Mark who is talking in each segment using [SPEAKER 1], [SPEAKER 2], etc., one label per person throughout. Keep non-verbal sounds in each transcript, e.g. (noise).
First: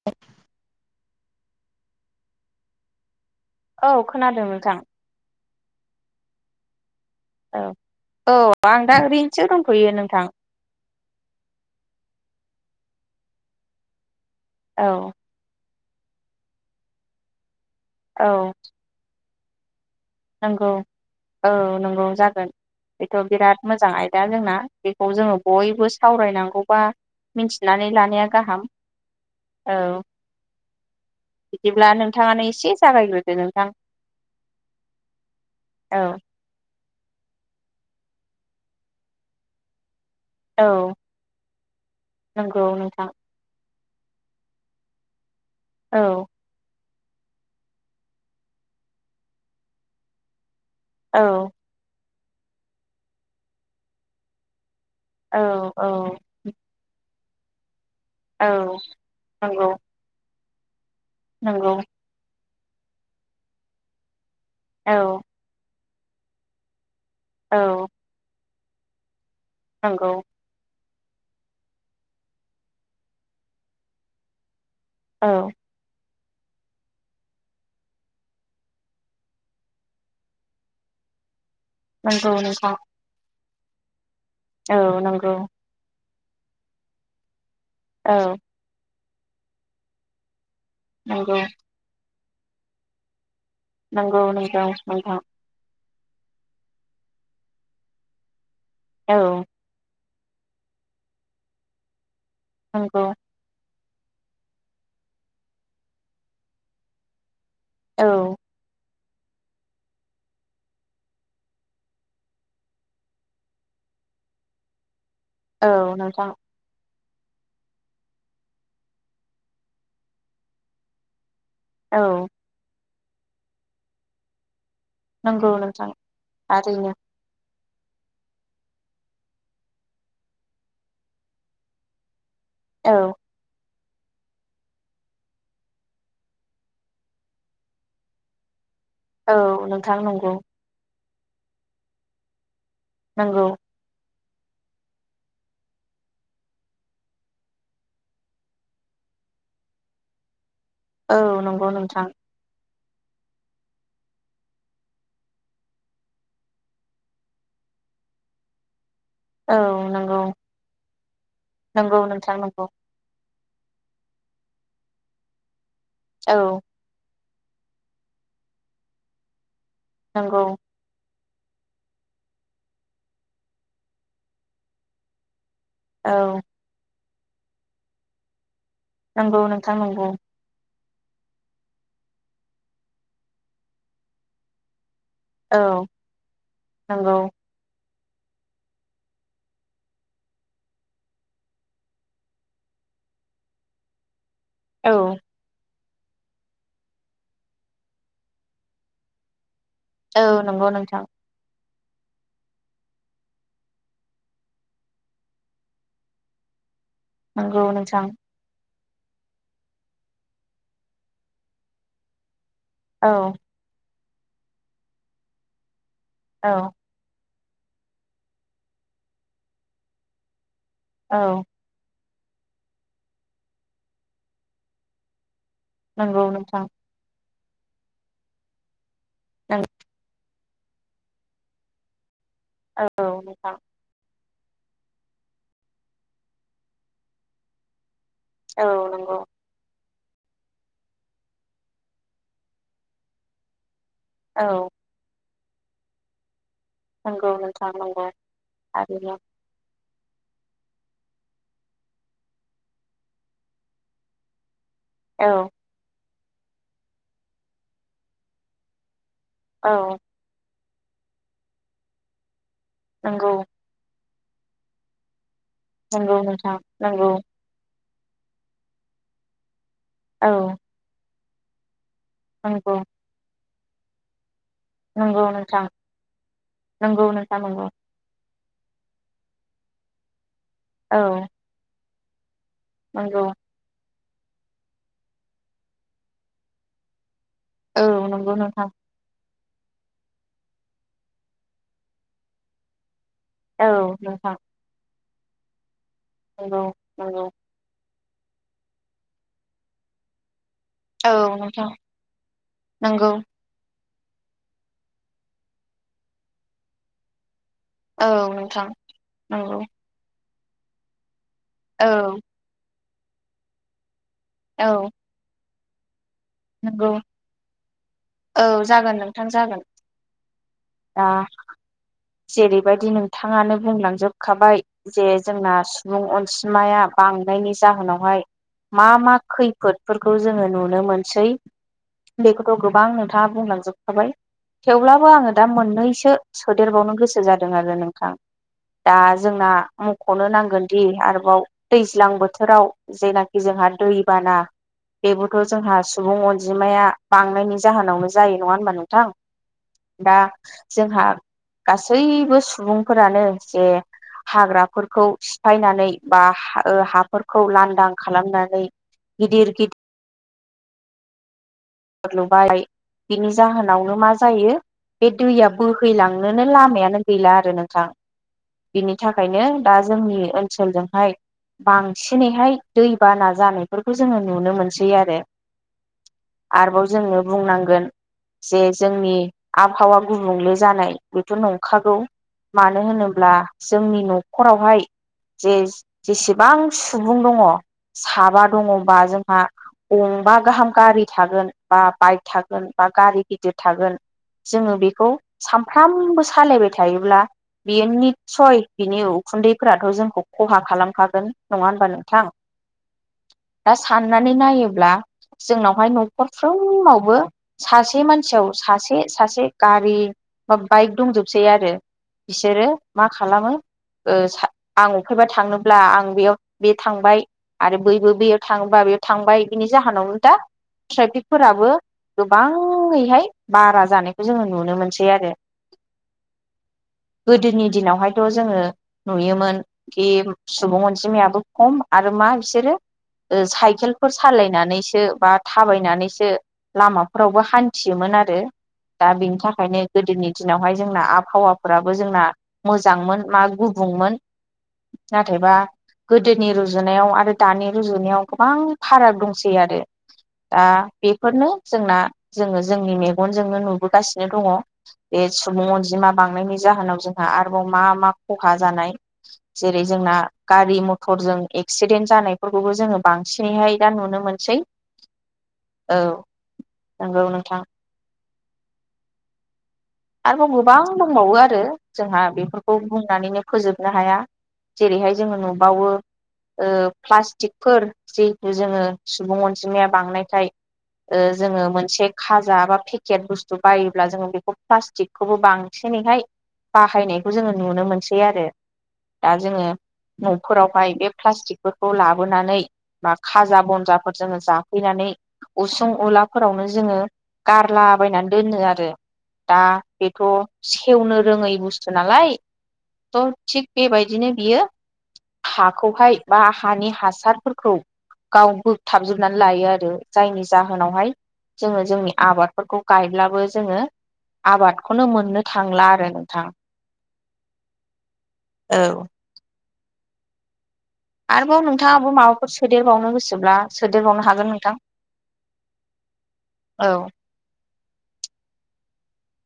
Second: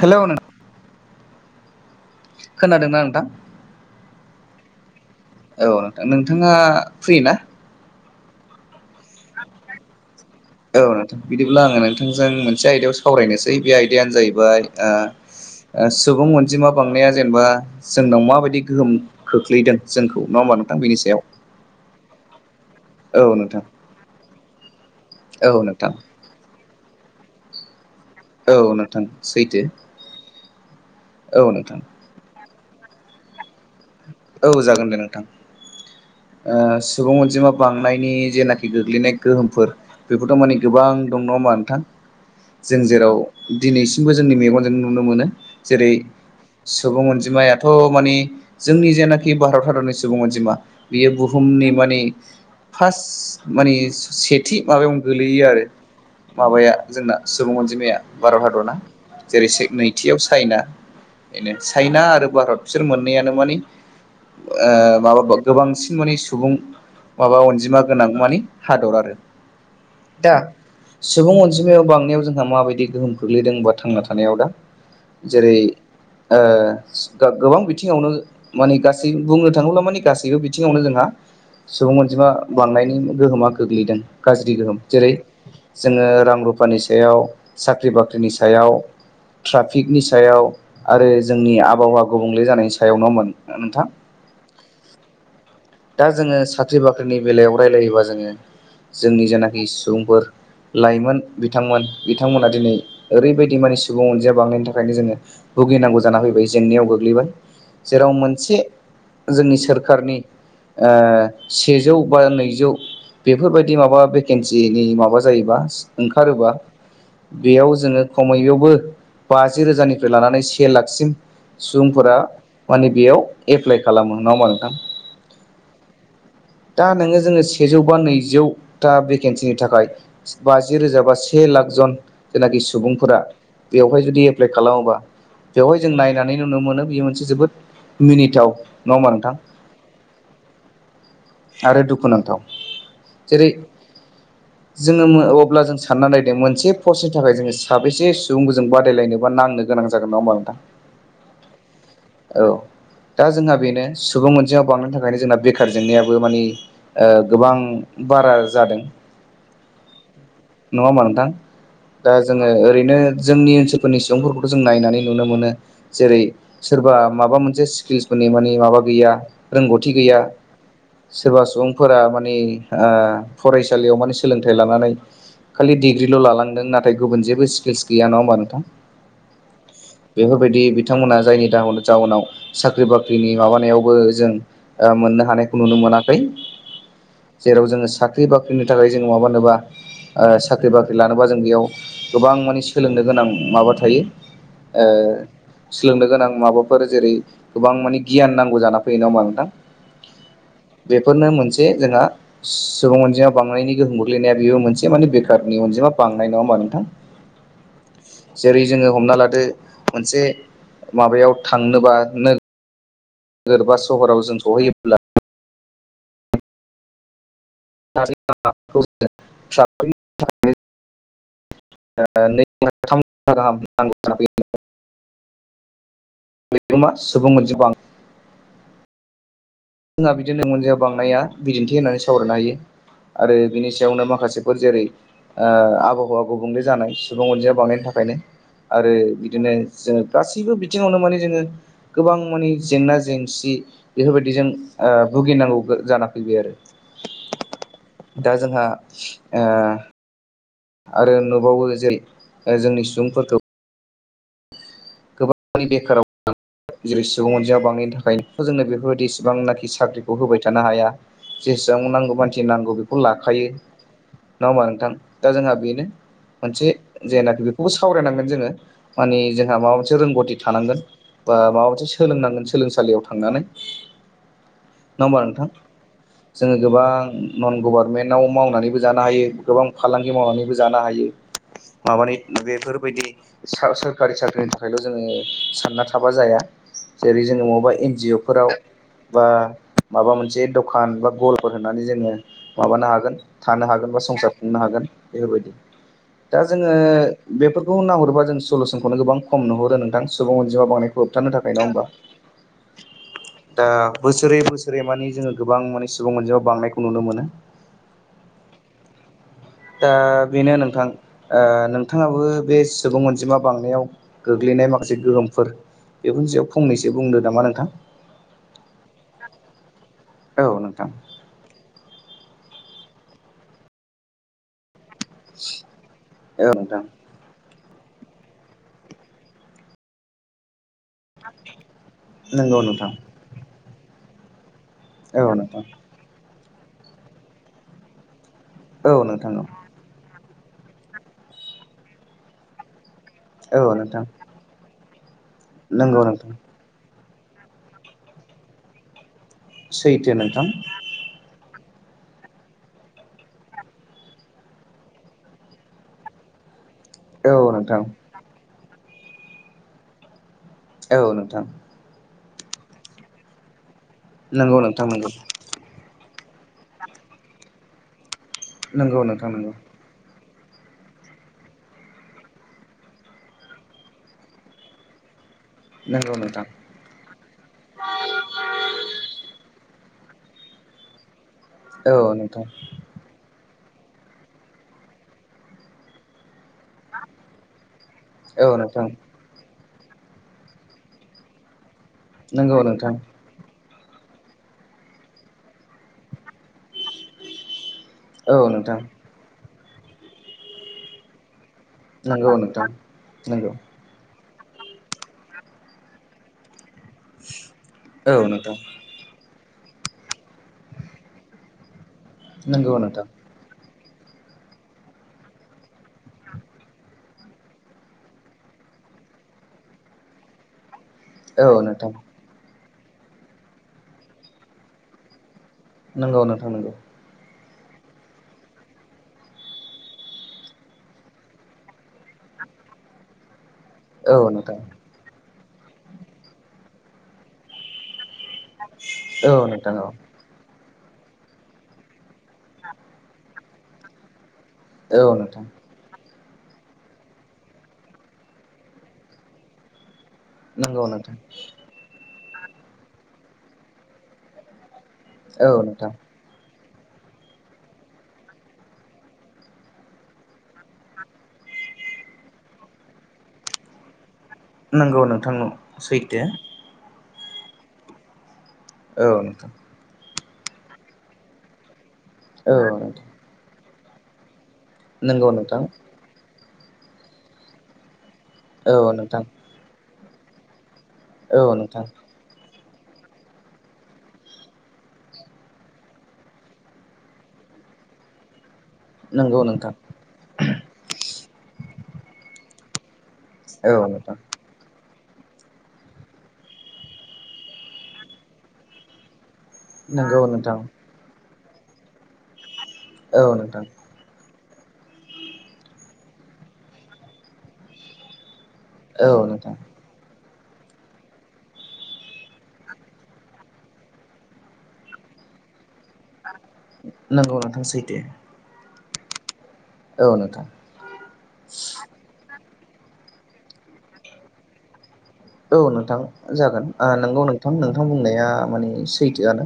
[SPEAKER 1] Hello नों खोनादोंना नोंथां?
[SPEAKER 2] औ खोनादों नोंथां
[SPEAKER 1] (inaudible) औ नोंथाङा फ्रि ना?
[SPEAKER 2] औ औ आं दा ओरैनोसो दंथ'यो नोंथां
[SPEAKER 1] (inaudible) औ नोंथां बिदिब्ला आङो नोंथांजों मोन से आयदायाव सावरायनोसै बे आयदायानो जाहैबाय
[SPEAKER 2] औ
[SPEAKER 1] ओ सुबुं अनजिमा बांनाया जेनेबा जोंनाव
[SPEAKER 2] औ
[SPEAKER 1] माबायदि गोहोम खोख्लैदों, जोंखौ नङा होमबा
[SPEAKER 2] नंगौ
[SPEAKER 1] नोंथां? बेनि सायाव।
[SPEAKER 2] औ नंगौ जागोन बेथ'
[SPEAKER 1] औ
[SPEAKER 2] बिराद
[SPEAKER 1] नोंथां
[SPEAKER 2] मोजां आयदा जोंना बेखौ जोङो
[SPEAKER 1] औ
[SPEAKER 2] बयबो
[SPEAKER 1] नोंथां
[SPEAKER 2] सावरायनांगौ बा मिथिनानै ला नाया
[SPEAKER 1] औ
[SPEAKER 2] गाहाम
[SPEAKER 1] नोंथां सैथो
[SPEAKER 2] औ।
[SPEAKER 1] औ
[SPEAKER 2] (inaudible)
[SPEAKER 1] नोंथां
[SPEAKER 2] बिदिब्ला नोंथाङानो एसे जागायग्रोदो नोंथां।
[SPEAKER 1] औ जागोन दे नोंथां।
[SPEAKER 2] औ
[SPEAKER 1] ओ सुबुं अनजिमा बांनायनि जेनाखि गोग्लैनाय गोहोमफोर बेफोरथ' माने गोबां
[SPEAKER 2] औ
[SPEAKER 1] दं नङा होमसा नोंथां
[SPEAKER 2] नंगौ
[SPEAKER 1] जों
[SPEAKER 2] नोंथां
[SPEAKER 1] जेराव दिनैसिमबो जोंनि मेगनजों नुनो मोनो। जेरै
[SPEAKER 2] औ
[SPEAKER 1] सुबुं अनजिमायाथ' मानि जोंनि जेनाखि भारत हादरनि सुबुं अनजिमा बियो
[SPEAKER 2] औ
[SPEAKER 1] बुहुमनि माने फार्स्ट माने सेथि माबायावनो
[SPEAKER 2] औ
[SPEAKER 1] गोलैयो आरो
[SPEAKER 2] औ
[SPEAKER 1] माबाया जोंना सुबुं अनजिमाया। भारत हादरना
[SPEAKER 2] औ
[SPEAKER 1] जेरै
[SPEAKER 2] नंगौ
[SPEAKER 1] से नैथियाव चाइना बेनो
[SPEAKER 2] नंगौ
[SPEAKER 1] चाइना आरो भारत बिसोर मोननैयानो मानि ओ
[SPEAKER 2] औ
[SPEAKER 1] माबाबाव बांसिन माने सुबुं माबा अनजिमा
[SPEAKER 2] औ
[SPEAKER 1] गोनां मानि हादर आरो।
[SPEAKER 2] नंगौ
[SPEAKER 1] दा सुबुं अनजिमायाव बांनायाव जोंहा माबायदि गोहोम खोख्लैदों होमबा थांना थानायाव दा।
[SPEAKER 2] औ
[SPEAKER 1] जेरै ओ गो-गोबां बिथिङावनो माने गासै बुंनो थाङोब्ला माने गासैबो बिथिङावनो जोंहा सुबुं अनजिमा
[SPEAKER 2] नंगौ नोंथां
[SPEAKER 1] बांनायनि गोहोमा गोग्लैदों। गाज्रि
[SPEAKER 2] औ
[SPEAKER 1] गोहोम जेरै
[SPEAKER 2] नंगौ
[SPEAKER 1] जोङो रां रुफानि सायाव साख्रि बाख्रिनि
[SPEAKER 2] औ
[SPEAKER 1] सायाव ट्राफिकनि सायाव आरो
[SPEAKER 2] नंगौ
[SPEAKER 1] जोंनि आबहावा गुबुंले जानायनि सायाव नङा होमबि नों
[SPEAKER 2] नोंगौ नोंथां नोंथां
[SPEAKER 1] दा जोङो साख्रि बाख्रिनि बेलायाव रायलायोबा जोङो
[SPEAKER 2] औ
[SPEAKER 1] जोंनि जानाखि सुबुंफोर लाइमोन बिथांमोन बिथांमोना दिनै
[SPEAKER 2] नंगौ
[SPEAKER 1] ओरैबायदि मान सुबुं अनजिया बांनायनि थाखायनो जोङो भुगिनांगौ जाना फैबाय जेंनायाव गोग्लैबाय
[SPEAKER 2] औ
[SPEAKER 1] जेराव मोनसे जोंनि सोरकारनि ओ सेजौ बा नैजौ बेफोरबायदि माबा भेकेन्सिनि माबा जायोबा
[SPEAKER 2] औ नोंथां
[SPEAKER 1] ओंखारोबा बेयाव जोङो खमैयावबो बाजि रोजानिफ्राय लानानै से लाखसिम
[SPEAKER 2] औ
[SPEAKER 1] सुबुंफोरा माने बेयाव एप्लाइ खालामो नङा होनबा नोंथां।
[SPEAKER 2] नोंगौ नोंथां
[SPEAKER 1] दा
[SPEAKER 2] थारैनो
[SPEAKER 1] नोङो जोङो सेजौ बा नैजौथा भेकेन्सिनि थाखाय बा जि रोजा बा से लाख जन जेनाखि
[SPEAKER 2] औ
[SPEAKER 1] सुबुंफोरा बेवहाय जुदि एप्लाइ खालामोबा बेवहाय जों नायनानै नुनो मोनो बेयो मोनसे जोबोद मिनिथाव नङा होमबा नोंथां
[SPEAKER 2] औ नोंथां नंगौ
[SPEAKER 1] आरो दुखुनांथाव।
[SPEAKER 2] नंगौ
[SPEAKER 1] जेरै जोङो मो अब्ला जों सानना नायदो मोनसे पस्टनि थाखाय जोङो साबेसे सुबुंफोर जों बादायलायनोबा ना नांनो गोनां जागोन नङा होमबा नोंथां।
[SPEAKER 2] औ नंगौ नोंथां
[SPEAKER 1] औ दा जोंहा बेनो सुबुं अनजिमा बांनो था खायनो जोंना बेखार जेंनायाबो मानि ओ गोबां बारा जादों।
[SPEAKER 2] औ नंगौ
[SPEAKER 1] नङा होममा नोंथां।
[SPEAKER 2] नंगौ
[SPEAKER 1] दा
[SPEAKER 2] नोंथां
[SPEAKER 1] जोङो
[SPEAKER 2] नंगौ
[SPEAKER 1] ओरैनो जोंनि ओनसोलफोरनि सुबुंफोरखौथ' जों नायनानै नुनो मोनो जेरै
[SPEAKER 2] औ
[SPEAKER 1] सोरबा मा मोनसे स्किल्सफोरनि मानि माबा गैया रोंगौथि गैया
[SPEAKER 2] नंगौ
[SPEAKER 1] सोरबा सुबुंफोरा माने ओ फरायसालियाव माने सोलोंथाइ लानानै खालि
[SPEAKER 2] औ
[SPEAKER 1] डिग्रिल' लालांदों नाथाय गुबुन जेबो स्किल्स गैया नङा होमबा नोंथां।
[SPEAKER 2] नंगौ नोंथां नंगौ
[SPEAKER 1] बेफोरबायदि बिथांमोना जायनि दाउन जाउनाव साख्रि बाख्रिनि माबानायावबो जों ओ मोननो हानायखौ
[SPEAKER 2] औ
[SPEAKER 1] नुनो मोनाखै।
[SPEAKER 2] नंगौ
[SPEAKER 1] जेराव जोङो सा ख्रि बाख्रिनि थाखाय जोंङो माबानोबा ओ साख्रि बाख्रि लानोबा जों बेयाव गोबां मानि सोलोंनो गो नां माबा थायो ओ
[SPEAKER 2] औ
[SPEAKER 1] सोलोंनो गोनां माबाफोर जेरै गोबां माने गियान नांगौ जाना फैयो ना होमबा नोंथां।
[SPEAKER 2] औ नंगौ नोंथां
[SPEAKER 1] जे जोंहा सुबुं अनजिमा बांनायनि गोहोम गोग्लैनाया बेबो मोनसे माने बेखारनि अनजिमा बांनाय नङा होमबा नोंथां।
[SPEAKER 2] नोंगौ नोंथां।
[SPEAKER 1] जेरै जोङो हमना लादो मोनसे माबायाव थांनोबा नो
[SPEAKER 2] औ
[SPEAKER 1] सहराव जों सहैयोब्ला
[SPEAKER 2] औ
[SPEAKER 1] (unintelligible)
[SPEAKER 2] औ
[SPEAKER 1] ाम (unintelligible)
[SPEAKER 2] नंगौ नों नोंथां
[SPEAKER 1] सुबुं मोनसेबां जोंहा बिदिनो मोनजा बांनाया बिदिन्थि होननानै सावरायनो हायो
[SPEAKER 2] औ
[SPEAKER 1] आरो
[SPEAKER 2] नोंथां
[SPEAKER 1] बिनि सायावनो माखासे फोर जेरै ओ आबहावा गुबुंले जानाय सुबुं अनजिमाया बांनायनि थाखायनो
[SPEAKER 2] औ
[SPEAKER 1] आरो
[SPEAKER 2] नंगौ
[SPEAKER 1] बिदिनो जो गासैबो बिथिङावनो माने जोङो गोबां माने जेंना जेंसि
[SPEAKER 2] औ
[SPEAKER 1] बेफोरबायदिजों ओ भुगिनांगौ जाना फैबाय आरो
[SPEAKER 2] नंगौ नोंथां नंगौ
[SPEAKER 1] दा जोंहा
[SPEAKER 2] थारैनो
[SPEAKER 1] ओ आरो नुबावो जे ओ जोंनि सुबुंफोरखौ
[SPEAKER 2] औ
[SPEAKER 1] बेखाराव जेरै सुबुं अनजिमा बांनायनि थाखाय जोंनो बेफोरबायदि बेसेबांनाखि
[SPEAKER 2] औ
[SPEAKER 1] साख्रिखौ होबाय थानो हाया, जेसेबां नांगौ मान सि नांगौ बेखौ
[SPEAKER 2] नंगौ
[SPEAKER 1] लाखायो नङा होमबा नोंथां? दा जोंहा बेनो
[SPEAKER 2] नंगौ नोंथां
[SPEAKER 1] मोनसे
[SPEAKER 2] नंगौ
[SPEAKER 1] जेनाखि बेखौबो सावरायनांगोन जोङो माने जोंहा माबा मोनसे
[SPEAKER 2] औ
[SPEAKER 1] रोंगौथि थानांगोन बा माबा मोनसे सोलोंनांगोन
[SPEAKER 2] नंगौ
[SPEAKER 1] सोलोंसालियाव थांनानै, नङा होमबा नोंथां? जोङो गोबां
[SPEAKER 2] नंगौ नोंथां
[SPEAKER 1] नन
[SPEAKER 2] नंगौ
[SPEAKER 1] गभर्नमेन्टाव माव नानैबो जानो हायो, गोबां फालांगि मावनानैबो जानो
[SPEAKER 2] औ
[SPEAKER 1] हायो, बा मानि बेफोरबायदि
[SPEAKER 2] नंगौ
[SPEAKER 1] सा सोरखारि साख्रिनि थाखायल' जोङो सानना थाबा जाया। जेरै जोङो बबेबा
[SPEAKER 2] औ
[SPEAKER 1] एन जि अ
[SPEAKER 2] नंगौ
[SPEAKER 1] फोराव
[SPEAKER 2] नोंथां
[SPEAKER 1] बा माबा मोनसे दखान बा गलाफोर होननानै जोङो माबानो हागोन थानो
[SPEAKER 2] औ
[SPEAKER 1] हागोन बा संसार
[SPEAKER 2] नोंथां
[SPEAKER 1] खुंनो हागोन बेफोरबायदि। दा
[SPEAKER 2] नंगौ
[SPEAKER 1] जोङो
[SPEAKER 2] नंगौ
[SPEAKER 1] बेफोरखौ नाहर बा जों सलुसनखौनो गोबां खम नुहरो नोंथां, सुबुं अनजिमा बांनायखौ
[SPEAKER 2] औ
[SPEAKER 1] होबथानो थाखाय नङा
[SPEAKER 2] नोंथां
[SPEAKER 1] होमबा?
[SPEAKER 2] नंगौ
[SPEAKER 1] दा बोसोरै बोसोरै माने जोङो गोबां माने सुबुं अनजिमा बांनायखौ नुनो मोनो।
[SPEAKER 2] औ नोंथां। नंगौ
[SPEAKER 1] दा बेनो नोंथां ओ
[SPEAKER 2] औ
[SPEAKER 1] नोंथाङाबो बे सुबुं अनजिमा बांनायाव गोग्लैनाय
[SPEAKER 2] औ
[SPEAKER 1] माखासे गोहोमफोर बेफोरनि सायाव
[SPEAKER 2] नंगौ
[SPEAKER 1] फंनैसो बुंदो नामा नोंथां?
[SPEAKER 2] औ जागोन नोंथां जागोन
[SPEAKER 1] औ नोंथां।
[SPEAKER 2] दा जेरैबायदि नोंथाङानो बुंलांजोबखाबाय जे जोंना सुबुं
[SPEAKER 1] औ नोंथां
[SPEAKER 2] अनसिमाया बांनायनि जाहोनावहाय मा मा खैफोदफोरखौ जोङो नुनो मोन सै,
[SPEAKER 1] नंगौ
[SPEAKER 2] बेखौथ' गोबां
[SPEAKER 1] नोंथां
[SPEAKER 2] नोंथाङा बुंलांजोबखाबाय। थेवब्लाबो
[SPEAKER 1] औ
[SPEAKER 2] आङो दा
[SPEAKER 1] नोंथां
[SPEAKER 2] मोननैसो सोदेरबावनो गोसो जादों आरो नोंथां।
[SPEAKER 1] औ
[SPEAKER 2] दा
[SPEAKER 1] नोंथां
[SPEAKER 2] जोंना मख'नो नांगोनदि आरोबाव दैज्लां बोथोराव जेनाखि
[SPEAKER 1] औ
[SPEAKER 2] जोंहा
[SPEAKER 1] औ नोंथां
[SPEAKER 2] दैबाना बेबोथ' जोंहा
[SPEAKER 1] नंगौ
[SPEAKER 2] सुबुं
[SPEAKER 1] नोंथां
[SPEAKER 2] अनजिमाया बांनायनि जाहोनावनो जायो नङा होनबा नोंथां?
[SPEAKER 1] सैथो
[SPEAKER 2] दा
[SPEAKER 1] नोंथां
[SPEAKER 2] जोंहा गासैबो सुबुंफोरानो जे हाग्राफोरखौ सिफायनानै बा हा ओ
[SPEAKER 1] औ
[SPEAKER 2] हाफोरखौ
[SPEAKER 1] नोंथां
[SPEAKER 2] लांदां खालामनानै गिदिर गिदिर
[SPEAKER 1] औ नोंथां।
[SPEAKER 2] लुबाय बिनि जाहोनावनो मा जायो,
[SPEAKER 1] नंगौ नोंथां
[SPEAKER 2] बे
[SPEAKER 1] नंगौ
[SPEAKER 2] दैया बोहैलां नोनो लामायानो गैला आरो नोंथां। बिनि
[SPEAKER 1] नंगौ नोंथां
[SPEAKER 2] थाखायनो
[SPEAKER 1] नंगौ
[SPEAKER 2] दा जोंनि ओनसोलजोंहाय बांसिनैहाय दैबाना जानायफोरखौ जोङो नुनो मोनसै आरो।
[SPEAKER 1] नंगौ नों
[SPEAKER 2] आरोबाव जोङो बुंनांगोन जे जोंनि आबहावा गुबुंले जानाय बेथ'
[SPEAKER 1] औ
[SPEAKER 2] नंखागौ
[SPEAKER 1] नोंथां
[SPEAKER 2] मानो होनोब्ला जोंनि न'खरावहाय जे-जेसेबां सुबुं दङ साबा
[SPEAKER 1] औ नोंथां
[SPEAKER 2] दङ'बा जोंहा गंबा गाहाम गारि थागोन बा बाइक
[SPEAKER 1] नंगौ
[SPEAKER 2] थागोन बा
[SPEAKER 1] नोंथां
[SPEAKER 2] गारि गिदिर थागोन जोङो बेखौ सानफ्रामबो सालायबाय थायोब्ला बियो
[SPEAKER 1] औ
[SPEAKER 2] नितसय
[SPEAKER 1] नोंथां
[SPEAKER 2] बिनि उखुन्दैफोराथ' जोंखौ खहा खालामखागोन। नङा होनबा नोंथां?
[SPEAKER 1] नंगौ
[SPEAKER 2] दा सान नानै नायोब्ला जोंनावहाय न'खरफ्रोमावबो सासे
[SPEAKER 1] औ
[SPEAKER 2] मानसियाव
[SPEAKER 1] नोंथां
[SPEAKER 2] सासे सासे गारि बा बाइक दंजोबसै आरो, बिसोरो
[SPEAKER 1] नंगौ नोंथां
[SPEAKER 2] मा खालामो ओ सा आं अफायबा थांनोब्ला आं बेयाव बे थांबाय आरो बैबो बैयाव थांङोबा बेयाव थांबाय बिनि जाहोनावनो दा
[SPEAKER 1] औ
[SPEAKER 2] ट्रेफिकफोराबो
[SPEAKER 1] नोंथां
[SPEAKER 2] गोबाङैहाय बारा जानायखौ जोङो नुनो मोनसै आरो
[SPEAKER 1] नंगौ नोंथां नंगौ
[SPEAKER 2] गोदोनि दिनावहायथ जोङो नुयोमोन खि सुबुं अनजिमायाबो खम आरो मा मा बिसोरो ओ साय साइखेलफोर
[SPEAKER 1] औ नोंथां
[SPEAKER 2] सालायनानैसो बा थाबायनानैसो लामाफोरावबो हान्थियोमोन आरो दा
[SPEAKER 1] औ
[SPEAKER 2] बेनि
[SPEAKER 1] नोंथां
[SPEAKER 2] थाखायनो गोदोनि दिन नावहाय जोंना आबहावाफोराबो जोंना मोजांमोन मा गुबुंमोन
[SPEAKER 1] औ औ नोंथां
[SPEAKER 2] नाथायबा गोदोनि रुजुनायाव आरो दानि रुजुनायाव गोबां फाराग दंसै आरो दा
[SPEAKER 1] नंगौ नोंथां
[SPEAKER 2] बेफोरनो जोंना जोङो जोंनि मेगनजोंनो नुबोगासिनो दङ' बे
[SPEAKER 1] औ
[SPEAKER 2] सुबुं
[SPEAKER 1] नोंथां
[SPEAKER 2] अनजिमा बांनायनि जाहोनाव जोंहा आरोबाव मा मा खहा जानाय जेरै जोंना गारि मथरजों एक्सिडेन्ट जानायफोरखौबो जोङो बांसिनैहाय दा नुनो मोनसै
[SPEAKER 1] औ नोंथां औ
[SPEAKER 2] औ
[SPEAKER 1] सैथो
[SPEAKER 2] नंगौ नोंथां
[SPEAKER 1] औ नोंथां
[SPEAKER 2] आरोबाव गोबां दंबावो आरो जोंहा बेफोरखौ
[SPEAKER 1] औ नोंथां
[SPEAKER 2] बुंनानैनो फोजोबनो हाया जेरैहाय
[SPEAKER 1] नंगौ
[SPEAKER 2] जोङो
[SPEAKER 1] नोंथां
[SPEAKER 2] नुबावो ओ प्लास्टिकफोर जिहेतु जोङो
[SPEAKER 1] औ नोंथां
[SPEAKER 2] सुबुं अनजिमाया बांनायखाय ओ
[SPEAKER 1] औ
[SPEAKER 2] जोङो
[SPEAKER 1] नोंथां
[SPEAKER 2] मोनसे खाजा बा फेकेट बुस्थु बायोब्ला जोङो बेखौ प्लास्टिकखौबो बांसिनैहाय बाहायनायखौ जोङो नुनो मोनसै आरो दा
[SPEAKER 1] नंगौ
[SPEAKER 2] जोङो
[SPEAKER 1] नोंथां
[SPEAKER 2] नफोरावहाय बे प्लास्टिकफोरखौ लाबोनानै बा खाजा
[SPEAKER 1] औ
[SPEAKER 2] बनजाफोर
[SPEAKER 1] नोंथां
[SPEAKER 2] जोङो जाफैनानै उसुं उलाफोरावनो जोङो गारलाबायनानै दोनो आरो दा बेथ
[SPEAKER 1] नंगौ नोंथां
[SPEAKER 2] सेवनो रोङै बुस्थु नालाय थ
[SPEAKER 1] औ नोंथां
[SPEAKER 2] थिग बेबायदिनो बियो हाखौहाय बा हानि हासारफोरखौ गाव
[SPEAKER 1] औ
[SPEAKER 2] बोगथाबजोबनानै
[SPEAKER 1] नोंथां
[SPEAKER 2] लायो आरो जायनि जाहोनावहाय जोङो जोंनि आबादफोरखौ गायब्लाबो जोङो आबादखौनो मोननो थांला आरो नोंथां
[SPEAKER 1] नंगौ नोंथां सैथो
[SPEAKER 2] औ
[SPEAKER 1] औ नोंथां
[SPEAKER 2] आरोबाव नोंथाङाबो माबाफोर सोदेरबावनो गोसोब्ला सोदेरबावनो हागोन नोंथां
[SPEAKER 1] औ नोंथां जागोन ओ
[SPEAKER 2] औ
[SPEAKER 1] नंगौ नोंथां नोंथां बुंनाया माने सैथोआनो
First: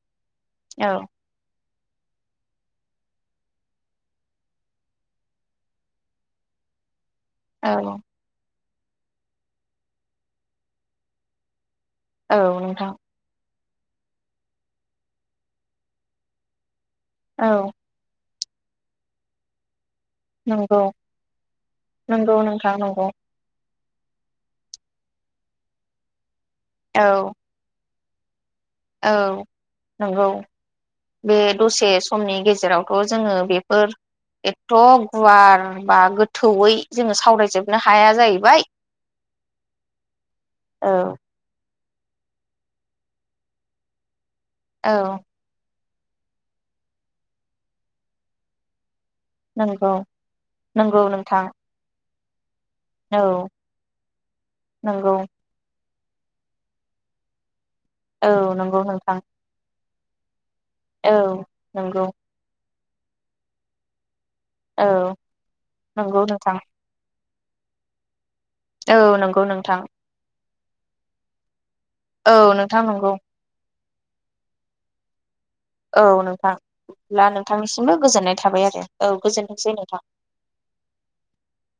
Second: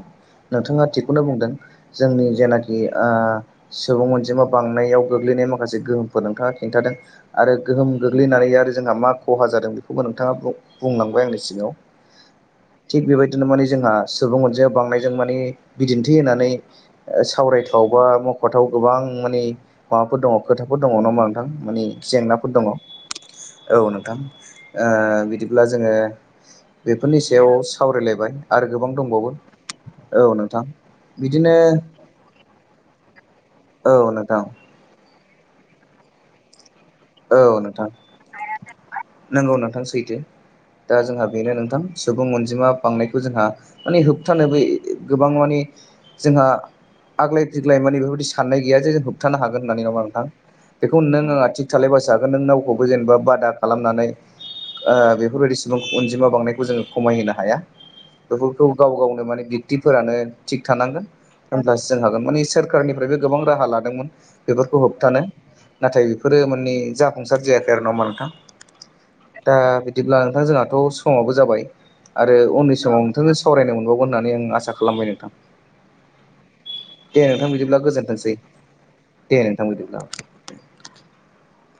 [SPEAKER 1] नोंथाङा
[SPEAKER 2] औ
[SPEAKER 1] थिगखौनो बुंदों जोंनि जेनाखि आ सुबुं अनजिमा बांनायाव गोग्लैनाय माखासे गोहोमफोर नोंथाङा खिन्थादों आरो गोहोम
[SPEAKER 2] औ
[SPEAKER 1] गोग्लैनानै आरो जोंहा मा खहा जादों बेखौबो नोंथाङा बुं-बुंलांबाय आंनि सिगाङाव
[SPEAKER 2] औ नोंथां
[SPEAKER 1] थिग बेबायदि माने जोंहा सुबुं अनजिमा बांनायजों माने बिदिन्थि होनानै
[SPEAKER 2] औ
[SPEAKER 1] ओ (unintelligible) (unintelligible) गोबां माने माबाफोर दङ खोथाफोर
[SPEAKER 2] नंगौ
[SPEAKER 1] दङ नङा होमबा नोंथां माने
[SPEAKER 2] नंगौ
[SPEAKER 1] जेंनाफोर दङ
[SPEAKER 2] नोंथां नंगौ
[SPEAKER 1] औ नोंथां ओ बिदिब्ला जोङो बेफोरनि
[SPEAKER 2] औ
[SPEAKER 1] सायाव सावरायलायबाय आरो गोबां दंबावो
[SPEAKER 2] औ
[SPEAKER 1] औ
[SPEAKER 2] नंगौ
[SPEAKER 1] नोंथां
[SPEAKER 2] बे
[SPEAKER 1] बिदिनो
[SPEAKER 2] दसे समनि गेजेरावथ जोङो बेफोर
[SPEAKER 1] औ नोंथां
[SPEAKER 2] एथ गुवार बा गोथौयै जोङो
[SPEAKER 1] औ
[SPEAKER 2] सावरायजोबनो
[SPEAKER 1] नोंथां
[SPEAKER 2] हाया जाहैबाय
[SPEAKER 1] नंगौ नोंथां सैथो
[SPEAKER 2] औ
[SPEAKER 1] दा जोंहा बेनो नोंथां सुबुं अनजिमा बांनायखौ जोंहा माने होबथानोबो
[SPEAKER 2] औ
[SPEAKER 1] गोबां माने जोंहा आग्लाय बिग्लाय माने (unintelligible) साननाय गैया जे जोंखौ होबथानो हागोन होननानै नङा
[SPEAKER 2] नंगौ
[SPEAKER 1] होमबा नोंथां बेखौ
[SPEAKER 2] नंगौ
[SPEAKER 1] नों
[SPEAKER 2] नोंथां
[SPEAKER 1] आंआ दि बा जागोन नों नावखौबो जेनेबा
[SPEAKER 2] औ
[SPEAKER 1] बादा खालामनानै ओ
[SPEAKER 2] नंगौ
[SPEAKER 1] बेफोरबायदि सुबुं अनजिमा बांनायखौ जोङो खमायहोनो हाया
[SPEAKER 2] औ
[SPEAKER 1] बेफोरखौ
[SPEAKER 2] नंगौ
[SPEAKER 1] गाव
[SPEAKER 2] नोंथां
[SPEAKER 1] गावनो माने दिन्थि फोरानो थिग थानांगोन
[SPEAKER 2] औ
[SPEAKER 1] होमब्लासो जों
[SPEAKER 2] नंगौ
[SPEAKER 1] हागोन माने सोरखारनिफ्रायबो गोबां राहा लादोंमोन। बेफोरखौ
[SPEAKER 2] औ
[SPEAKER 1] होबथानो नाथाय
[SPEAKER 2] नंगौ
[SPEAKER 1] बेफोरो
[SPEAKER 2] नोंथां
[SPEAKER 1] माने जाफुंसार जायाखै आरो नङा होनबा
[SPEAKER 2] औ नंगौ
[SPEAKER 1] नोंथां। दा
[SPEAKER 2] नोंथां
[SPEAKER 1] बिदिब्ला नोंथां जोंहा दाथ' समाबो जाबाय
[SPEAKER 2] औ
[SPEAKER 1] आरो उननि
[SPEAKER 2] नोंथां
[SPEAKER 1] समाव
[SPEAKER 2] नंगौ
[SPEAKER 1] नोंथांजों सावरायनो मोनबावगोन होननानै आं आसा खालामबाय नोंथां।
[SPEAKER 2] औ नोंथां।
[SPEAKER 1] दे
[SPEAKER 2] अब्ला
[SPEAKER 1] नोंथां बिदिब्ला
[SPEAKER 2] नोंथांनिसिमबो
[SPEAKER 1] गोजोनथोंसै
[SPEAKER 2] गोजोननाय थाबाय आरो औ
[SPEAKER 1] दे
[SPEAKER 2] गोजोनथोंसै
[SPEAKER 1] बिदिब्ला
[SPEAKER 2] नोंथां।
[SPEAKER 1] (unintelligible) (inaudible)